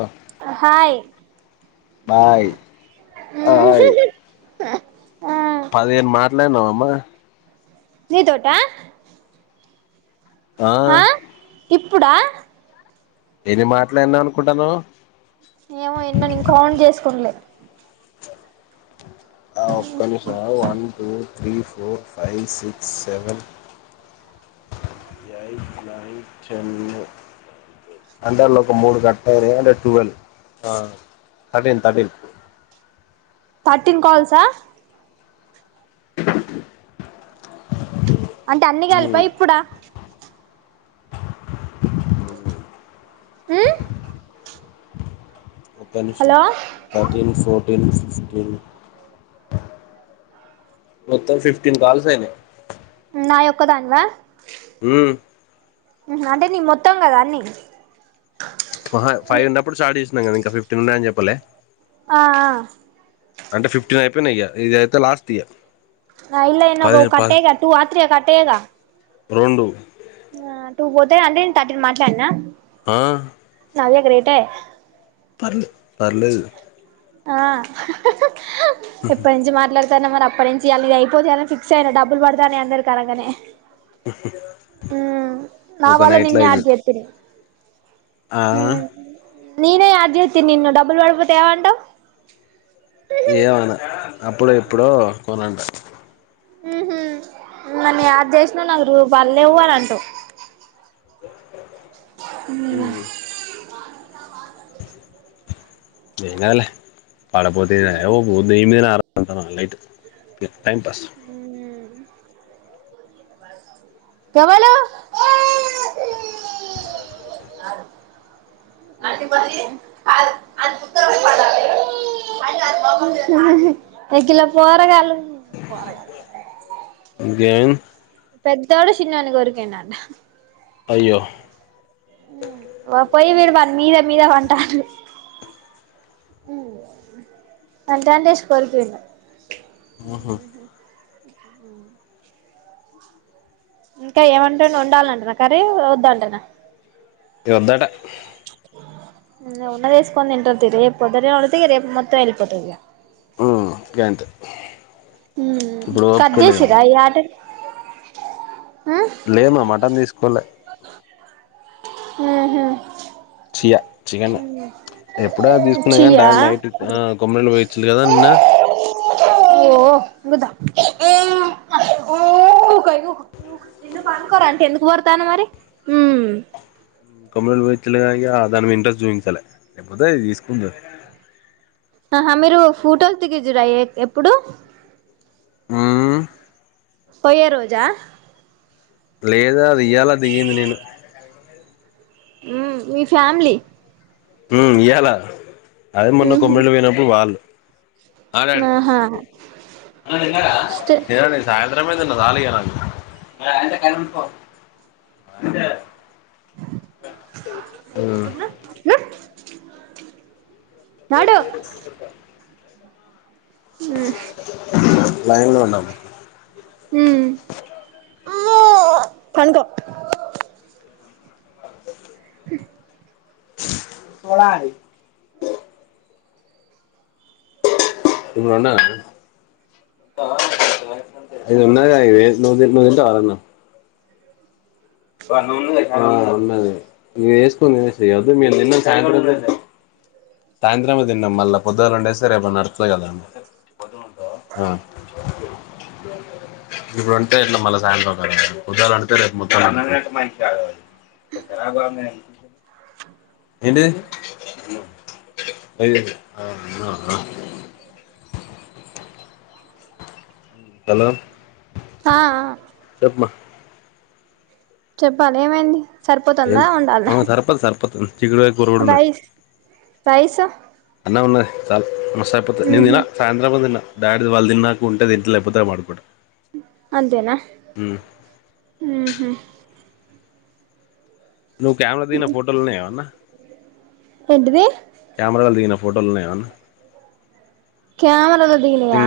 ఆ hi bye hi అ నీ తోటా ఆ ఇప్పుడా ఏమి మాట్లాడినా అనుకుంటానవు చ్ ఆ ఒక్క నిమిషం ఆగు వాన్ని two three four five six seven eight nine ten అందర్లో ఒక మూడు కట్ అంటే టువెల్ థర్టీన్ థర్టీన్ థర్టీన్ కాల్సా అంటే అన్ని కలిపా మ్మ్ ఇప్పుడా ఉమ్ ఒక్క నుషం hello thirteen four fifteen sixteen మొత్తం ఫిఫ్టీన్ కాల్స్ అయినయ్ నా యొక్క దానివా మ్మ్ అంటే నీ మొత్తం గదా అన్నీ మహా ఫైవ్ ఉన్నప్పుడు స్టార్ట్ చేసినం గదా ఇంకా ఫిఫ్టీన్ ఉన్నయ్ అని చెప్పలే ఆ ఆ పినాయ్ గా ఇదైతే లాస్ట్ ఇయ నా ఇళ్ళైనా కట్టే కట్టు అట్ ఇగ కట్టేయగా రెండూ ఆ టూ పోతే అంటే నేను థర్టీన్ మాట్లాడినా ఆ నవ్య గ్రేటే పర్లు పర్లేదు ఆ ఇప్ప నుంచి మాట్లా న్న మరి అప్పటి నుంచి ఇయల అయిపో జేయాల అని ఫిక్స్ అయినా డబ్బులు పడుతన్నాయ్ అందరు క అనగానే నా ఒక వల్ల నైట్ లో నిన్ యాడ్ అయిపోద్ది చెత్తినీ ఆ ఆ నీనే యాడ్ జెత్తి నిన్ను డబ్బుల్ పడుపోతాయ్ అంటావ్ ఏమనా అప్పుడు ఇప్పుడు కొనంట మ్మ్ హ్మ్ నన్ను యాడ్ చేసినా నాకు రూ బళ్లేవు అని అంటావ్ మ్మ్ [inaudible] ఏం కాదులే పడపోతే ఏదైనా ఉబ్ ఉద్ ఏమైనా ఆడ్ అంటనా లైట్ టైం పస్ ఎవలు ఎ కలో పోర గాలు గన్ పెద్దోడ చిన్నోన్ని కోరికిండ్ అంట అయ్యో మ్మ్ పోయి విడుబడి మీద మీద వంటలు మ్మ్ అంటే అంటే ఎషి కొరికిండు మ్మ్ హ్మ్ మ్మ్ ఇంకా ఏమంటే వండాలంటనా కర్రీ వద్దంటనా వద్దట ఉన్నదేస్క నింటర్తతి రేపు పోదరత రేపు మొత్తం వెళ్ల్పోతువగా ఆ గంతే హూ ఇప్పుడు కట్ ఓపిక లేదు చేసిరా మాకు ఈ ఆటని లేదు మటన్ తీసుకోవలే హుహు చియ చికెన్ ఎప్పుడ తీసుకునేది చెయ్యా కానీ నైట్ కొమ్మరిలు పోయిచ్చదు కదా నిన్న ఓయ్ గదా ద [inaudible] పనుకోర అంటే ఎందుకు ఓ రుతనవ్ మరి ఊ కంప్యూటర్ వచ్చలే కాక దాని మీద ఇంట్రెస్ట్ చూపించాలి లేకపోతేది తీసుకుందిను ఆహా మీరు ఫోటోలు దిగుదురా ఎప్పుడు ఆ పోయే రోజా లేదా అది ఇయ్యాలా దిగింది నేను ఉ మీ ఫ్యామిలీ హ ఇయ్యాల అదే మొన్న ఉహు కొమ్మిరిల్లా పోయినప్పుడు వాళ్ళు ఆహా స్టే [unintelligible] [unintelligible] ఉమ్ [inaudible] [inaudible] నడు [inaudible] లైన్ లో ఉన్నాము హుమ్ పనుకో [inaudible] [inaudible] చూడాలి ఇడున్నా ఇది ఉన్నాది గద ఇది ను తింటావా ఆ ఉన్నది వేసుకుని తినేసెయ్యి అదో మేం తిన్నది సాయంత్రమే సాయంత్రమే తిన్నాం మళ్ళా పొద్దుళ్ళ వండేస్తే రేపు నడుతది ఇప్పుడు వండుతే ఎట్ మళ్ళీ సాయంత్రం కదండి పొద్దులు వండితే రేపు మొత్తం [unintelligible] [inaudible] ఏంటిది ఏదీ ఆ ఆ హలో త ఆ ఆ చెప్ప్ మా చెప్పాలి ఏమైంది ఏం సరిపోతుందా ఉండాలన సరిపోతుంది సరిపోతుంది చిక్కుడుకాయ కూర కూడా ఉన్నది రైస్ అన్నం ఉన్నాది చల్ మస్తాయిపోతయి నిను తిన ఉహు సాయంత్రం ము తిన్న డాడీ ది వాళ్ళది తిన్నాక ఉంటాది ఇంట్లో అయిపొతానే వాడుకుంటా అంతేనా ఉహు నువ్వు కెమెరా దిగిన ఫోటోలు ఉన్నాయ ఎవన్నా అన్న ఏంటిది కెమెరాలో దిగిన ఫోటోలో ఉన్నాయా ఏవన్నా క్యామరలొ దిగినవా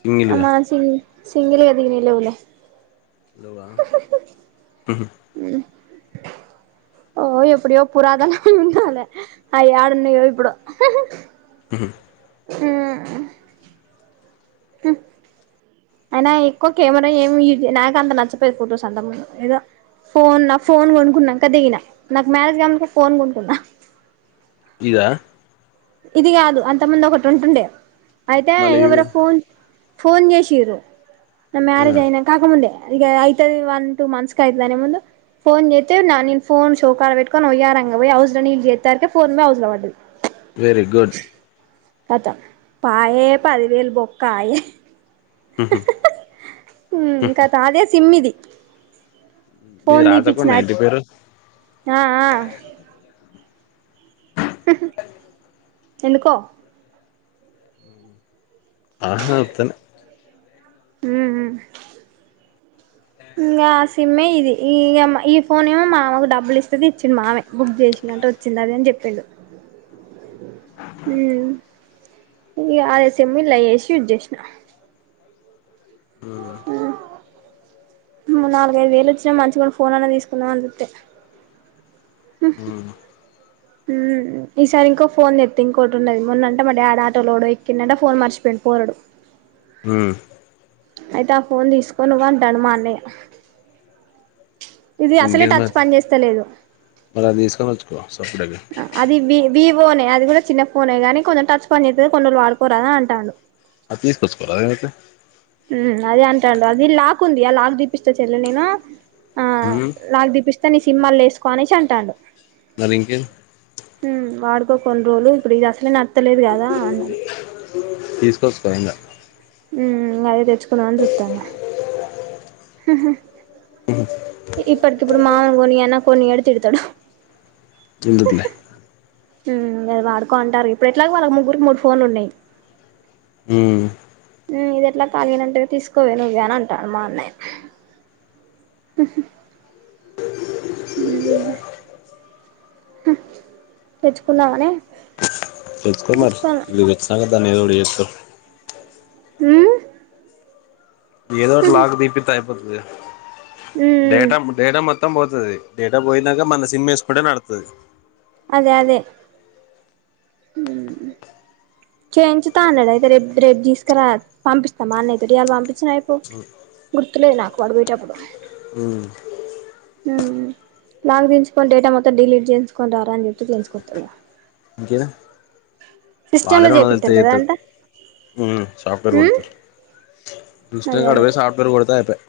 సింగిల్గా అమాన్ సింగ్ సింగిల్ గా దిగినివి లేవులే ఉహు ఓ ఎప్పుడిదొ కూర కు అన్నం తినేలే అయి యాడున్నాయో ఇప్పుడు మ్మ్ మూ [inaudible] హ్మ్ అయినా ఎక్కువ కెమెరా ఏమి యూ నాక అంత నచ్చపోది ఫొటోస్ అంతా ఏదో ఫోన్ నా ఫోన్ కొనుక్కున్నాంకా దిగిన నాకు మ్యారేజ్ కాకముందే ఫోన్ కొనుక్కున్నా ఇదా ఇది కాదు అంత ముందు ఒకటి ఉంటుండే అయితే మళ్ళీ ఇది ఎవరొ ఫోన్ ఫోన్ జేసిర్రు నా మ్యారేజ్ అయిన కాక ముందే ఇగా అయితే వన్ టుూ మంథ్స్ కయితదనే ముందు ఫోన్ జేత్తే నిన్ ఫోన్ చెవ్వుకాడ పెట్కొని వయ్యారాంగ పోయి ఔస్ ల నీళ్లు జేత్తారికే ఫోన్ పోయి ఔస్లో పడ్డది వెరి గుడ్ కతమ్ పయే పదివేలు బొక్కయే ఉమ్ కత అదే సిమ్ ఇది మీది ఫోన్ తీపిచ్చిన రాజకొండ ఇంటి పేరు ఆ ఆ ఎందుకో అహా అతన్ ముమూ ఇంగా ఆ సిమ్మే ఇది ఇగ ఈ ఫోన్ ఏమో మామకు డబ్బులు ఇస్తె దెచ్చిండు మామే బుక్ చేసినంటే వచ్చింది అని చెప్పిండు ము ఇగ అదే సిమ్ ఇల్లాయెసి యూజేసిన ఉ ఆ నాలుగు ఐదు వేలు వచ్చినాయ్ మంచిగా ఫోన్ అన్నా తీసుకుందం అని జూత్తే ఉహు ఈసారి ఇంకో ఫోన్ జెత్త ఇంకోటి ఉన్నది మొన్నంట మా డాడీ ఆటోలో ఎవడో ఎక్కిండంటా ఫోన్ మర్చిపోయిడు పోరడు ఉ అయితే ఆ ఫోన్ తీసుకో నువ్వు అంటాండు మా అన్నయ్య ఇది అసలే ఇంకేంది టచ్ మరి పని చేస్తా లేదు బాస్ అది వి వీమ్ ఫోనే అది కూడా చిన్న ఫోనే గానీ కొంచెం టచ్ పని చేత్తది కొన్ని రోజులు వాడుకోరాదు అని అంటాడు అది తీసుకొచ్చుకోరాదు ఏం అయ్యితాంది అదే అంటాడు అది లాక్ ఉంది ఆ లాక్ తీపిస్తా చెల్లె నేన ఆ మ్మ్ లాక్ తీపిస్తే సిమ్ అల్ల వేసుకొనేసి అంటాడు మరి ఇంకేంది ఉహ్ వాడుకో కొన్నిరోజులు ఇప్పుడు ఇది అసలే నాన్ తెలీదు గదా అన్నా తీసుకొచ్చుకో ఇంగ ఉ అదే తెచ్చుకుందాం అని చూస్తాన్న ఉహ్ ఇప్పటికిప్పుడు మామ కొనియ్ అన్న కొన్నియడు తిడతాడు ఎందుకులే ఉహ్ అవి వాడుకోంటారు ఇప్పుడు ఎట్లాగో వాళ్ళకు ముగ్గురికి మూడు ఫోన్లు ఉన్నాయి ఉ ఉ ఇది ఎట్లా ఖాళీగానే ఉంటది తీసుకోవే నువ్వే అని అంటాడు మా అన్నయ్య ఉహు హూ హు తెచ్చుకుందామని తెచ్చుకోమరి చూస్తానా నేన్ వచ్చినాక దాన్ని ఏదో పొయ్యి ఏస్తాం ఉ ఏదోకటి లాక్ తీపిత్త ఎపు వద్దులే ఉమ్ డేటా మ్ డేటా మొత్ మొత్తం పోతది డేటా పోయినాక మన సిమ్ వేసుకుంటే నడుతాది అదే అదే చేయించుతా అన్నాడు అయితే రేపు రేపు తీసుకురా పంపిస్తా మా అన్నయ్య తోటి ఇయాల పంపించానా అయి కో గూర్ గుర్తులేదు నాకు వాడు పోయేటప్పుడు మ్మ్ ఉ లాక్ తీయించుకొని డేటా మొత్తం డిలీట్ చేయించుకొని రారా అని చెప్తే చెయించుకోత్తడు ఇంకేనా వాళ్లే లో రెండు వందలు ఇతే చేపిత్తరు కదా చేతాడు అంతా ఉ సాఫ్ట్వేర్ ఉమ్ కొడతారు చూశానాక గడువే సాఫ్ట్వేర్ కొడతే అయిపోయి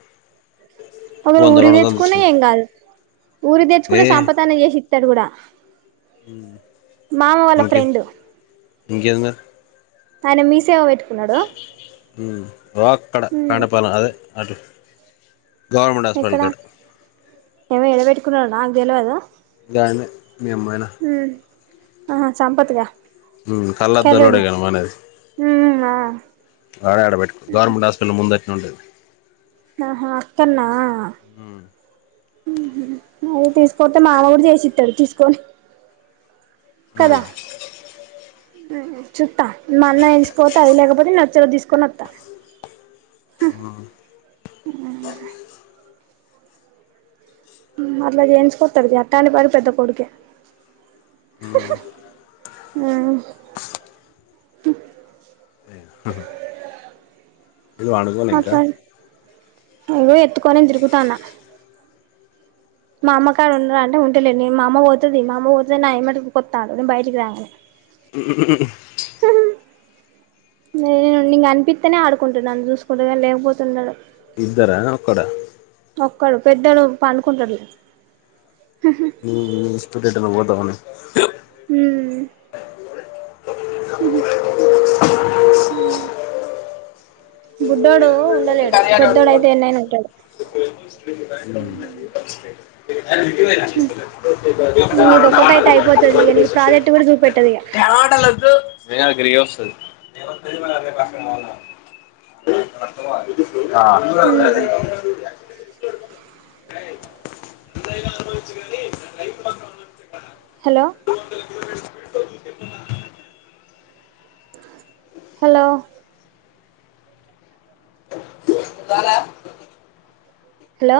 ఒకరు ఊరి తెచ్చుకునే ఏం తీసుకుంటరు కాదు ఊరి తెచ్చుకున్న సంపత్ అన్న చేసి ఇత్తడు కూడా ఉమ్ మామ వాళ్ళ ఓకే ఫ్రెండ్ ఇంకేం మరి అయన మీసేవ పెట్ ఉమ్ రక్కడ కాండ మ్మ్ పాలేం అదే అట్లా గవర్నమెంట్ హాస్పిటల్ ఎక్కడ కడ ఏమో ఎడబెట్టుకున్నాడో నాకు తెలివద గన్మే మెంపోయిన ఆ సంపత్గా ఉమ్ కళ్ళద్దలోడే కర్రుడు గా నువ్ అనేది మ్మ్ ఆ ఆడ ఆడ పెట్టుకో గవర్నమెంట్ హాస్పిటల్ ముందట్నే ఉంటది ఆహా అక్కన్నా ఉమ్ ఆహ్ హు హు మూడు తీసుకతే మావోడు చేసిస్తాడు తీసుకొని కద ఉమ్ ఉమ్ చూస్తా మా అన్నయ్య తీసుకోపోతే అది లేకపోతే నచింది తీసుకొని వస్తా ఉమ్ ఉమ్ ఉమ్ అట్లా చేయించుకోతారు అట్టాని పెద్ద కొడుకె హు ఉమ్ హు ఉమ్ హు ఆ ఇంకా వాడుకోలే ఇంకా అట్లా ఇగో ఎత్తుకోనే తిరుగుతాన్న మా అమ్మ కాడ ఉన్న అంటే ఉంటలేదు నే మా అమ్మ పోతుది మా అమ్మ పోతుంది నా ఏ మట్టు కొత్తాడు నే బయటికి రాను ఉ ఉ ఉ ఉ నే కనిపిత్తనే ఆడుకుంటున్నాను చూసుకుంట లేకపోతే ఉండడు. ఇద్దరా ఓక్కడ ఒక్కడు పెద్దడు పడుకుంటాలే హు స్టుడెంటుగా పోతావానే ఉమ్ హు హు బుడ్డోడు ఉండలేడు కార్యాల పెద్దోడు అయితే ఎన్నైనా ఉంటాడు ఉమ్ ఏ ఇది ఒక్కటైతే అయిపోతదిలే ఇగ నీకు ప్రాజెక్ట్ కూడా చూపెట్టదు ఇగ గమాటలు వద్దు నేహా ఇక్కడికె వస్తది ఆ రే ఎంతయానా అనుభవించు కానీ లైఫ్ మాత్రమ్ అనుభవించుక హలో హలో. ఇవాళ. హలో.